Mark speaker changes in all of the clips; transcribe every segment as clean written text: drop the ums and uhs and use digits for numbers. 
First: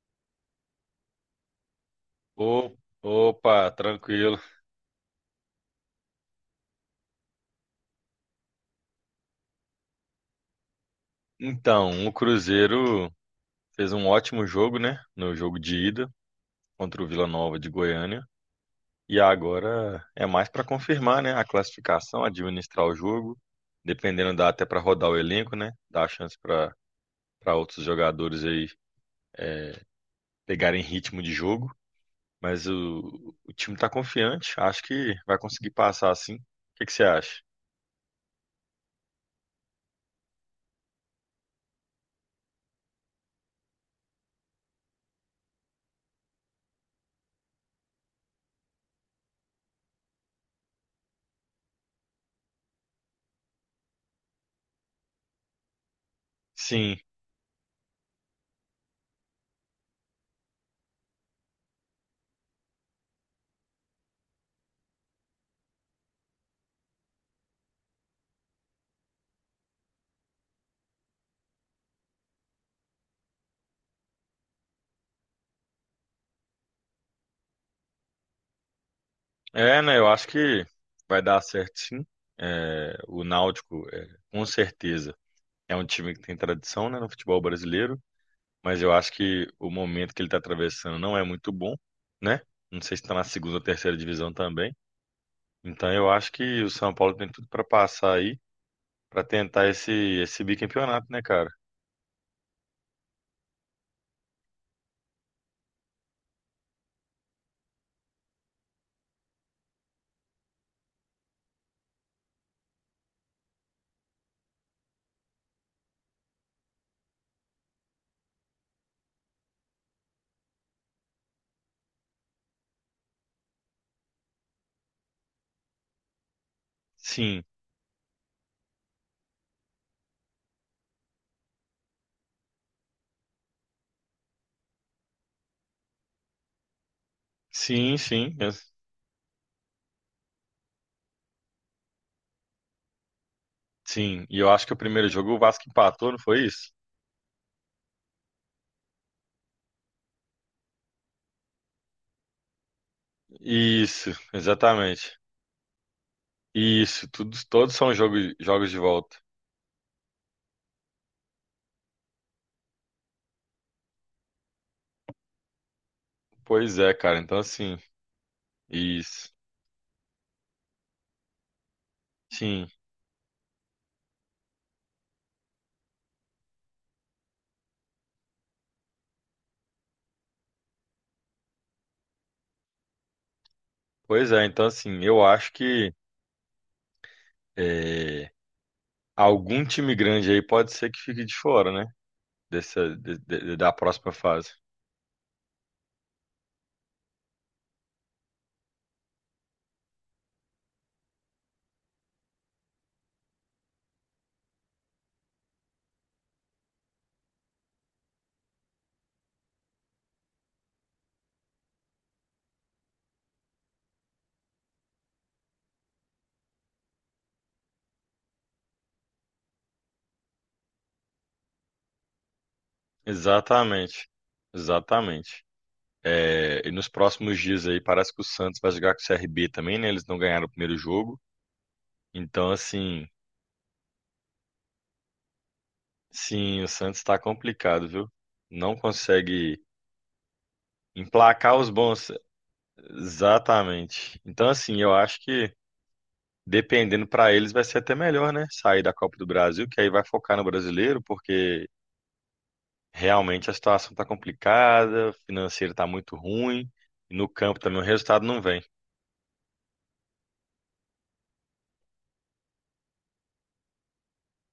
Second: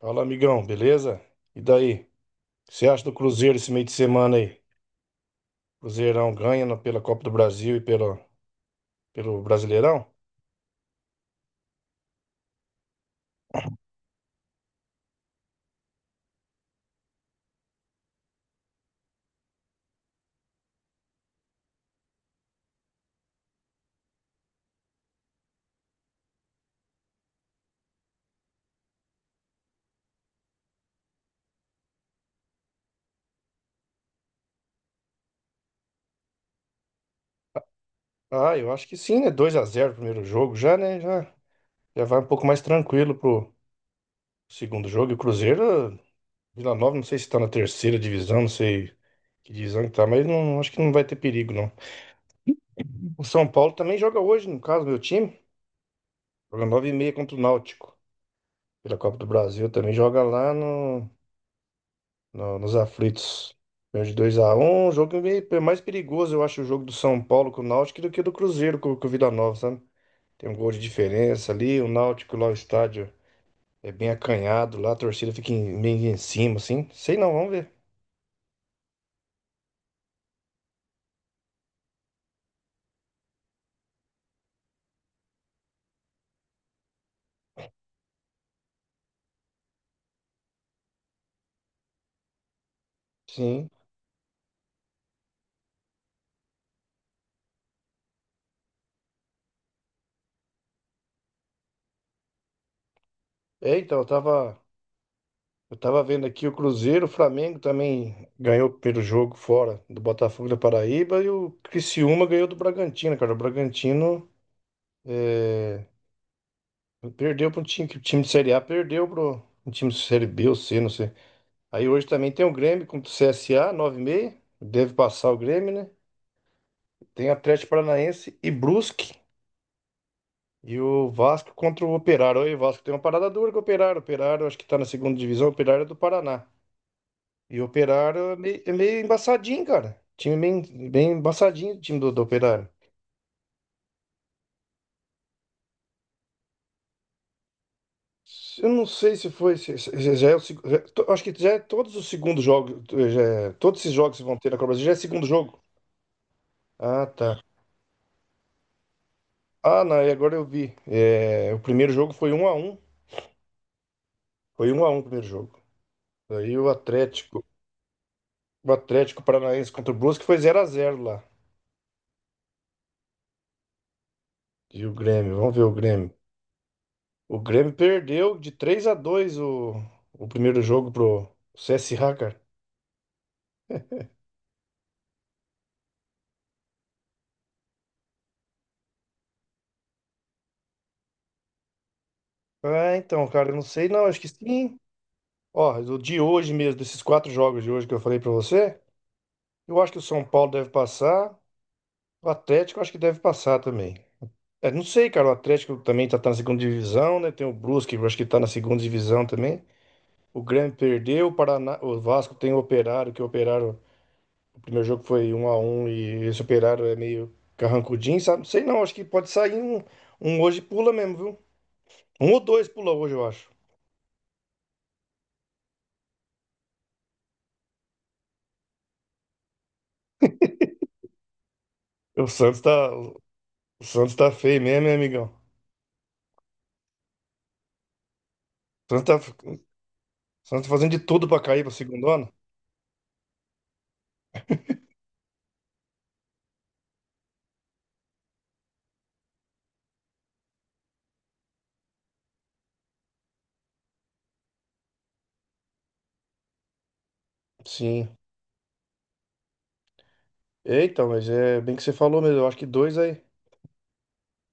Speaker 1: Fala, amigão, beleza? E daí? O que
Speaker 2: Ô-
Speaker 1: você acha do Cruzeiro esse
Speaker 2: Opa,
Speaker 1: meio de semana
Speaker 2: tranquilo.
Speaker 1: aí? Cruzeirão ganha pela Copa do Brasil e pelo Brasileirão?
Speaker 2: Então, o Cruzeiro fez um ótimo jogo, né? No jogo de ida contra o Vila Nova de Goiânia. E agora é mais para confirmar, né? A classificação, administrar o jogo. Dependendo, dá até para rodar o elenco, né? Dá a chance para outros jogadores aí pegarem ritmo de jogo. Mas o time tá confiante. Acho que vai conseguir passar assim. O que que você acha?
Speaker 1: Ah, eu acho que sim, né? 2-0, o primeiro jogo já, né? Já, já vai um pouco mais tranquilo pro segundo jogo. E o Cruzeiro, Vila Nova, não sei se tá na terceira divisão, não sei que divisão que tá, mas não, acho que não vai ter perigo, não. O São Paulo também joga hoje, no caso, meu time. Joga nove e
Speaker 2: Sim.
Speaker 1: meia contra o Náutico. Pela Copa do Brasil também joga lá nos aflitos. Ganhou de dois a 1, um jogo meio, mais perigoso, eu acho, o jogo do São Paulo com o Náutico do que do Cruzeiro com o Vila Nova, sabe? Tem um gol de diferença ali, o Náutico lá, o estádio é bem acanhado lá, a torcida fica meio em cima, assim. Sei não, vamos ver.
Speaker 2: É, né? Eu acho que vai dar certo sim. É, o Náutico, é, com certeza, é um time que tem tradição, né, no futebol brasileiro, mas eu acho que o momento que ele está atravessando não é muito bom, né? Não sei se está na segunda ou
Speaker 1: Sim.
Speaker 2: terceira divisão também. Então eu acho que o São Paulo tem tudo para passar aí, para tentar esse bicampeonato, né, cara?
Speaker 1: É, então, eu tava vendo aqui o Cruzeiro, o Flamengo também ganhou pelo jogo fora do Botafogo da Paraíba e o Criciúma ganhou do Bragantino, cara. O Bragantino. é, Perdeu para um time, que o time de Série A, perdeu para um time de Série B ou C, não sei. Aí hoje também tem o Grêmio contra o CSA, nove e 30. Deve passar o Grêmio, né? Tem
Speaker 2: Sim,
Speaker 1: Atlético Paranaense e Brusque. E o Vasco contra o Operário. Aí o Vasco tem uma parada dura com o Operário. O Operário acho que tá na segunda divisão, o Operário é do Paraná. E o
Speaker 2: sim,
Speaker 1: Operário é
Speaker 2: sim,
Speaker 1: meio, é meio embaçadinho, cara. Time bem, bem embaçadinho, o time do Operário.
Speaker 2: sim. E eu acho que o primeiro jogo o Vasco empatou, não foi isso?
Speaker 1: Eu não sei se foi. Se- se- se já é o seg- Acho que já é todos os segundos jogos. Todos esses jogos
Speaker 2: Isso,
Speaker 1: que vão ter na Copa do Brasil já é
Speaker 2: exatamente.
Speaker 1: segundo jogo. Ah,
Speaker 2: Isso, tudo,
Speaker 1: tá.
Speaker 2: todos são jogos, jogos de volta.
Speaker 1: Ah, não, e agora eu vi. É, o primeiro jogo foi 1-1. Foi um a um o primeiro jogo. Aí o
Speaker 2: Pois é, cara, então
Speaker 1: Atlético.
Speaker 2: assim,
Speaker 1: O Atlético
Speaker 2: isso.
Speaker 1: Paranaense contra o Brusque foi 0-0 lá.
Speaker 2: Sim,
Speaker 1: E o Grêmio, vamos ver o Grêmio. O Grêmio perdeu de 3-2 o primeiro jogo pro CSA, cara.
Speaker 2: pois é, então assim, eu acho que é, algum time grande aí pode ser que fique de fora, né?
Speaker 1: Ah, então, cara, eu não
Speaker 2: Da
Speaker 1: sei não.
Speaker 2: próxima
Speaker 1: Acho que
Speaker 2: fase.
Speaker 1: sim. Ó, o de hoje mesmo, desses quatro jogos de hoje que eu falei pra você, eu acho que o São Paulo deve passar, o Atlético eu acho que deve passar também. É, não sei, cara, o Atlético também tá na segunda divisão, né? Tem o Brusque, eu acho que tá na segunda divisão também. O Grêmio perdeu, o Paraná, o Vasco tem o Operário, que o Operário, o primeiro jogo foi um a um e esse Operário é meio carrancudinho, sabe? Não sei não, acho que pode sair um hoje pula mesmo, viu? Um ou dois pula hoje, eu acho.
Speaker 2: Exatamente, exatamente. É, e nos próximos dias aí parece que o Santos vai jogar com o CRB também, né? Eles não ganharam o primeiro jogo.
Speaker 1: O
Speaker 2: Então,
Speaker 1: Santos tá,
Speaker 2: assim,
Speaker 1: o Santos tá feio mesmo, hein, amigão?
Speaker 2: sim, o Santos tá complicado, viu? Não
Speaker 1: O Santos tá,
Speaker 2: consegue
Speaker 1: O Santos fazendo de tudo pra
Speaker 2: emplacar
Speaker 1: cair
Speaker 2: os
Speaker 1: pra segundo
Speaker 2: bons.
Speaker 1: ano?
Speaker 2: Exatamente. Então, assim, eu acho que dependendo para eles vai ser até melhor, né? Sair da Copa do Brasil, que aí vai focar no brasileiro, porque realmente a situação tá complicada, o financeiro tá muito ruim, e no campo também o
Speaker 1: Sim.
Speaker 2: resultado não vem.
Speaker 1: Eita, mas é bem que você falou mesmo. Eu acho que dois aí,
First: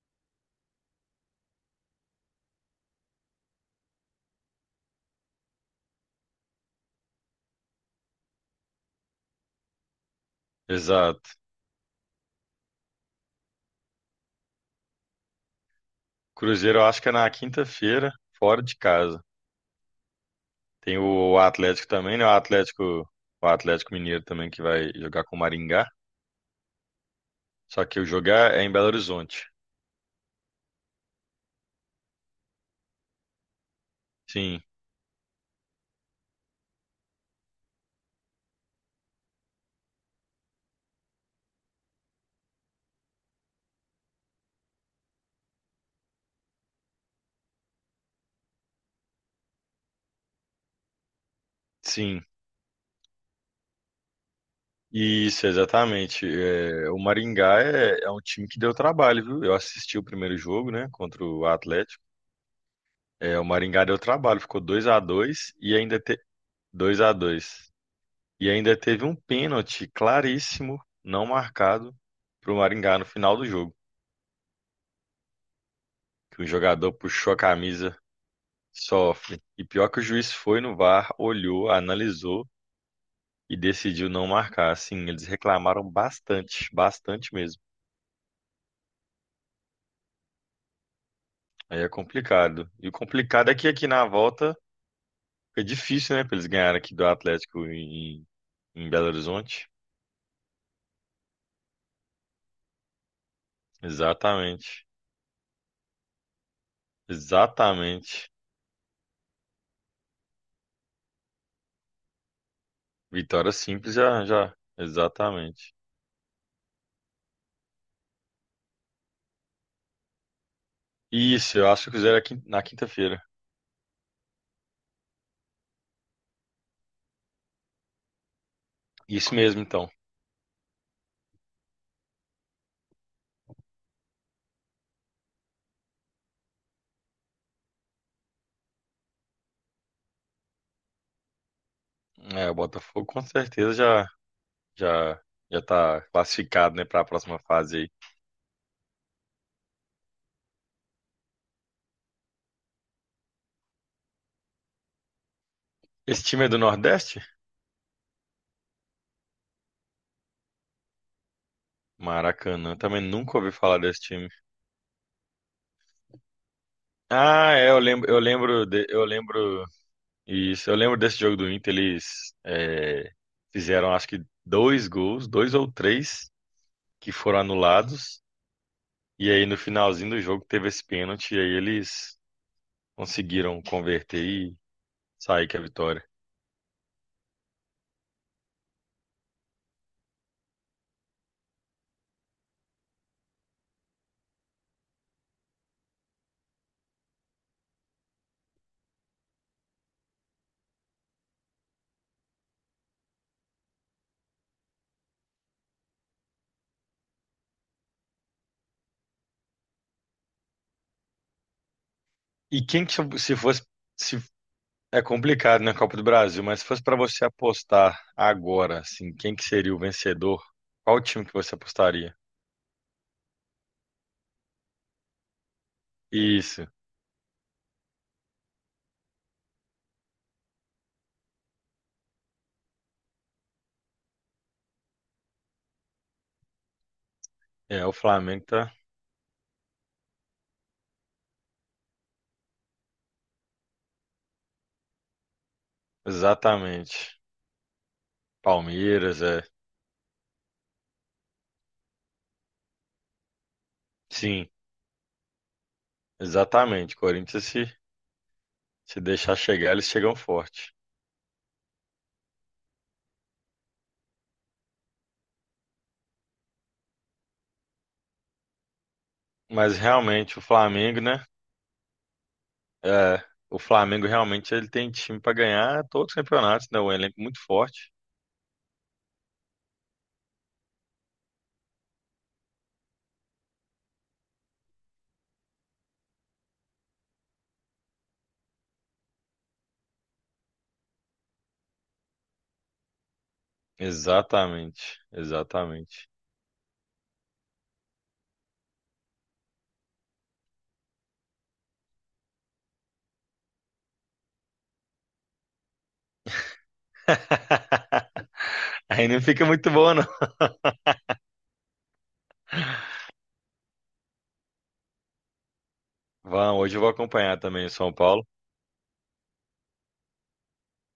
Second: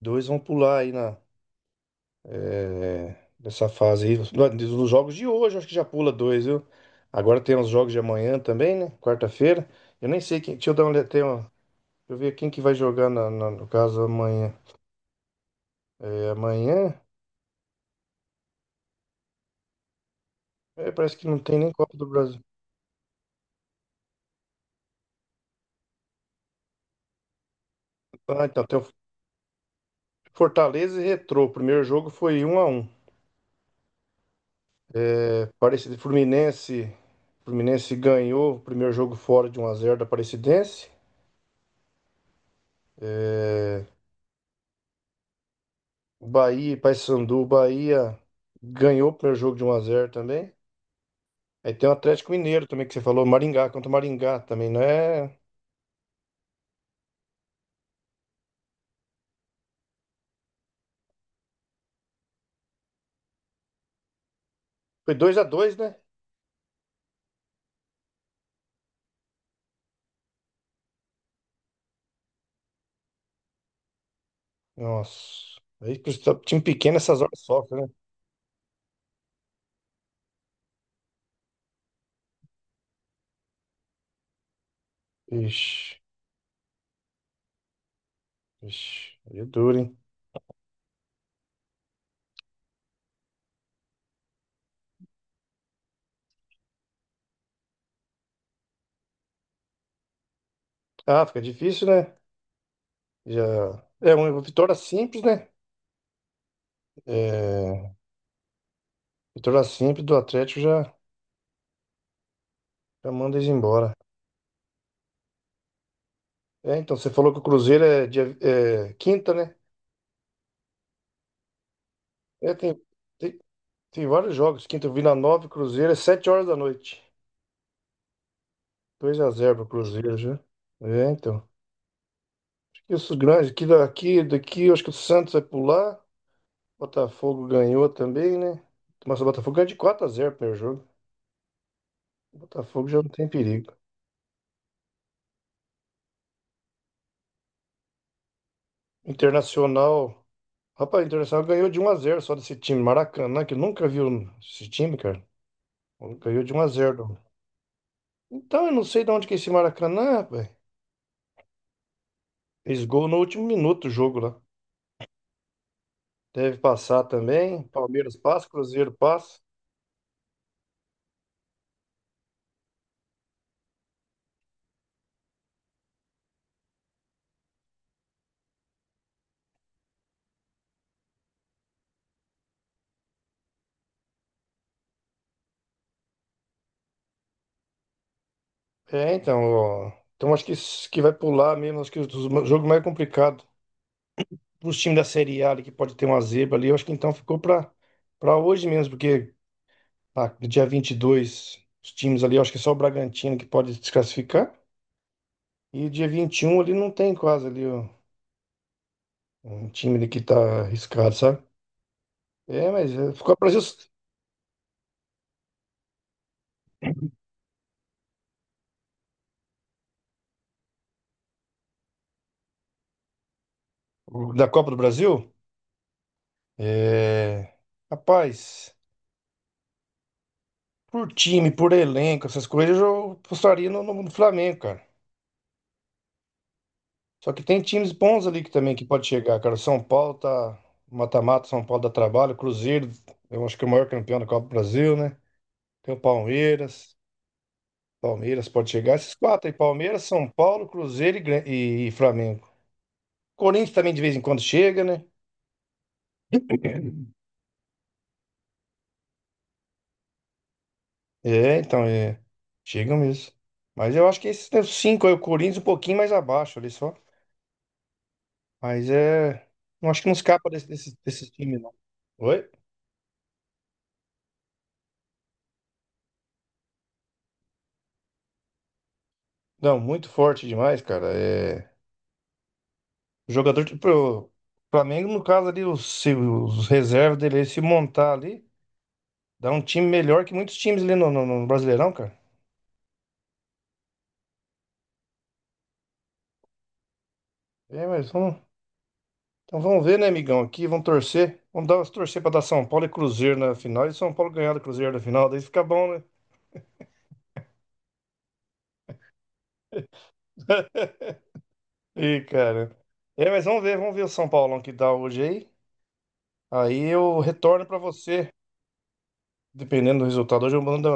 Speaker 1: dois vão pular aí nessa fase aí. Nos jogos de hoje, eu acho que já pula dois, viu? Agora tem os jogos de amanhã também, né? Quarta-feira. Eu nem sei quem. Deixa eu dar uma olhada.
Speaker 2: Exato.
Speaker 1: Deixa eu ver quem que vai jogar no caso amanhã. É,
Speaker 2: Cruzeiro eu
Speaker 1: amanhã.
Speaker 2: acho que é na quinta-feira, fora de casa.
Speaker 1: É,
Speaker 2: Tem
Speaker 1: parece que não
Speaker 2: o
Speaker 1: tem nem
Speaker 2: Atlético
Speaker 1: Copa do
Speaker 2: também, né?
Speaker 1: Brasil.
Speaker 2: O Atlético Mineiro também que vai jogar com o Maringá, só que o
Speaker 1: Ah,
Speaker 2: jogar é
Speaker 1: então
Speaker 2: em
Speaker 1: tem o
Speaker 2: Belo Horizonte.
Speaker 1: Fortaleza e Retrô. O primeiro jogo foi um a um.
Speaker 2: Sim,
Speaker 1: Aparecida Fluminense. Fluminense ganhou o primeiro jogo fora de um x 0 da Aparecidense. Bahia e Paysandu. Bahia ganhou o primeiro jogo de um x 0 também. Aí tem o
Speaker 2: sim.
Speaker 1: Atlético Mineiro também que você falou. Maringá contra o Maringá também, não é?
Speaker 2: Isso, exatamente. É, o Maringá é um time que deu trabalho, viu? Eu assisti o primeiro jogo, né, contra o Atlético. É, o Maringá deu trabalho, ficou 2 a
Speaker 1: Foi dois a
Speaker 2: 2 e
Speaker 1: dois, né?
Speaker 2: ainda te... 2 a dois. E ainda teve um pênalti claríssimo, não marcado, pro Maringá no final do jogo,
Speaker 1: Nossa. Aí
Speaker 2: que o
Speaker 1: time
Speaker 2: jogador
Speaker 1: pequeno essas
Speaker 2: puxou a
Speaker 1: horas sofre, né?
Speaker 2: camisa, sofre. E pior que o juiz foi no VAR, olhou, analisou e decidiu não marcar. Assim, eles
Speaker 1: Ixi,
Speaker 2: reclamaram bastante, bastante mesmo.
Speaker 1: ixi. Aí é duro, hein?
Speaker 2: Aí é complicado. E o complicado é que aqui na volta fica difícil, né? Pra eles ganharem aqui do Atlético em, Belo Horizonte.
Speaker 1: Ah, fica difícil, né? Já. É uma vitória
Speaker 2: Exatamente.
Speaker 1: simples, né? É,
Speaker 2: Exatamente.
Speaker 1: vitória simples do Atlético já, já manda eles
Speaker 2: Vitória
Speaker 1: embora.
Speaker 2: simples já, já. Exatamente.
Speaker 1: É, então, você falou que o Cruzeiro é, dia, é quinta, né?
Speaker 2: Isso, eu acho que fizeram aqui
Speaker 1: É,
Speaker 2: na quinta-feira.
Speaker 1: tem, tem vários jogos. Quinta, Vila Nova e Cruzeiro é 7 horas da noite. dois a
Speaker 2: Isso
Speaker 1: zero
Speaker 2: mesmo,
Speaker 1: pro
Speaker 2: então.
Speaker 1: Cruzeiro já. É, então. Acho que os grandes, aqui daqui, eu acho que o Santos vai pular. Botafogo ganhou também, né? Mas o Botafogo ganhou de 4-0 o primeiro jogo. O
Speaker 2: É, o
Speaker 1: Botafogo já
Speaker 2: Botafogo
Speaker 1: não
Speaker 2: com
Speaker 1: tem perigo.
Speaker 2: certeza já, já, já tá classificado, né, para a próxima fase aí.
Speaker 1: Internacional. Rapaz, o Internacional ganhou de 1-0 só desse time. Maracanã, que eu nunca viu esse time, cara.
Speaker 2: Esse
Speaker 1: Ganhou
Speaker 2: time é
Speaker 1: de
Speaker 2: do
Speaker 1: um a zero.
Speaker 2: Nordeste?
Speaker 1: Então, eu não sei de onde que é esse Maracanã, rapaz.
Speaker 2: Maracanã, eu
Speaker 1: Fez
Speaker 2: também
Speaker 1: gol no
Speaker 2: nunca
Speaker 1: último
Speaker 2: ouvi falar
Speaker 1: minuto do
Speaker 2: desse
Speaker 1: jogo
Speaker 2: time.
Speaker 1: lá. Deve passar
Speaker 2: Ah,
Speaker 1: também.
Speaker 2: é, eu lembro,
Speaker 1: Palmeiras
Speaker 2: eu
Speaker 1: passa,
Speaker 2: lembro,
Speaker 1: Cruzeiro
Speaker 2: eu
Speaker 1: passa.
Speaker 2: lembro. Isso, eu lembro desse jogo do Inter, eles é, fizeram acho que dois gols, dois ou três, que foram anulados. E aí no finalzinho do jogo teve esse pênalti, e aí eles conseguiram converter e sair com a vitória.
Speaker 1: É, então, ó, então acho que, que vai pular mesmo. Acho que o jogo mais complicado os times da Série A ali, que pode ter uma zebra ali. Eu acho que então ficou para hoje mesmo, porque ah, dia 22 os times ali, eu acho que é só o Bragantino que pode desclassificar. E dia 21 ali não tem quase ali ó, um time ali que tá arriscado, sabe?
Speaker 2: E
Speaker 1: É,
Speaker 2: quem
Speaker 1: mas
Speaker 2: que
Speaker 1: é, ficou
Speaker 2: se
Speaker 1: a Brasil
Speaker 2: fosse, se é complicado na Copa do Brasil, mas se fosse para você apostar agora, assim, quem que seria o vencedor? Qual time que você apostaria?
Speaker 1: da Copa do Brasil.
Speaker 2: Isso,
Speaker 1: É, rapaz. Por time, por elenco, essas coisas, eu apostaria no Flamengo, cara. Só que tem
Speaker 2: é
Speaker 1: times
Speaker 2: o
Speaker 1: bons ali
Speaker 2: Flamengo,
Speaker 1: que também
Speaker 2: tá?
Speaker 1: que pode chegar, cara. São Paulo tá mata-mata, São Paulo dá trabalho, Cruzeiro, eu acho que é o maior campeão da Copa do Brasil, né? Tem o Palmeiras,
Speaker 2: Exatamente.
Speaker 1: Palmeiras pode chegar. Esses
Speaker 2: Palmeiras, é.
Speaker 1: quatro aí, Palmeiras, São Paulo, Cruzeiro e Flamengo. Corinthians também de vez em quando
Speaker 2: Sim.
Speaker 1: chega, né?
Speaker 2: Exatamente. Corinthians, se deixar chegar, eles chegam forte.
Speaker 1: É, então, é. Chega mesmo. Mas eu acho que esses né, os cinco aí, o Corinthians um pouquinho mais abaixo ali só. Mas é.
Speaker 2: Mas
Speaker 1: Não acho que não
Speaker 2: realmente, o
Speaker 1: escapa desse, desse,
Speaker 2: Flamengo, né?
Speaker 1: desse time, não. Oi?
Speaker 2: É, o Flamengo realmente ele tem time para ganhar todos os campeonatos, né? Um elenco muito forte.
Speaker 1: Não, muito forte demais, cara. É. Jogador de. Pro Flamengo, no caso ali, se os reservas dele se montar ali, dá um time melhor que muitos times ali no Brasileirão, cara.
Speaker 2: Exatamente. Exatamente.
Speaker 1: É, mas vamos. Então vamos ver, né, amigão? Aqui, vamos torcer. Torcer pra dar São Paulo e Cruzeiro na final. E São Paulo ganhar do Cruzeiro na final, daí fica bom, né?
Speaker 2: Aí não fica muito bom, não.
Speaker 1: Ih, cara. É, mas vamos ver o São Paulão que dá hoje aí.
Speaker 2: Vamos, hoje
Speaker 1: Aí
Speaker 2: eu vou
Speaker 1: eu
Speaker 2: acompanhar
Speaker 1: retorno
Speaker 2: também o
Speaker 1: pra
Speaker 2: São Paulo.
Speaker 1: você. Dependendo do resultado, hoje eu mando,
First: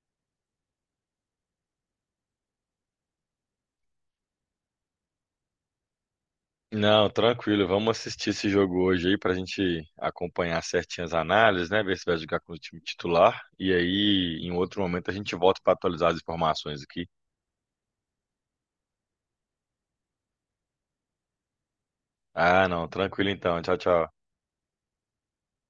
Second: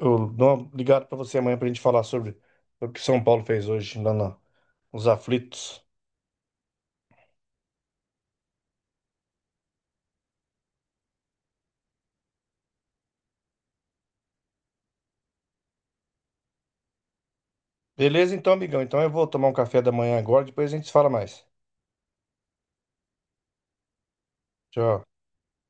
Speaker 1: eu dou uma ligada pra você amanhã pra gente falar sobre o que São Paulo fez hoje lá nos aflitos.
Speaker 2: Não, tranquilo, vamos assistir esse jogo hoje aí pra gente acompanhar certinho as análises, né? Ver se vai jogar com o time titular. E aí, em outro momento, a gente volta para atualizar as informações aqui.
Speaker 1: Beleza, então, amigão. Então eu vou tomar um café da manhã agora, depois a gente se fala mais.
Speaker 2: Ah, não, tranquilo então. Tchau, tchau.
Speaker 1: Tchau.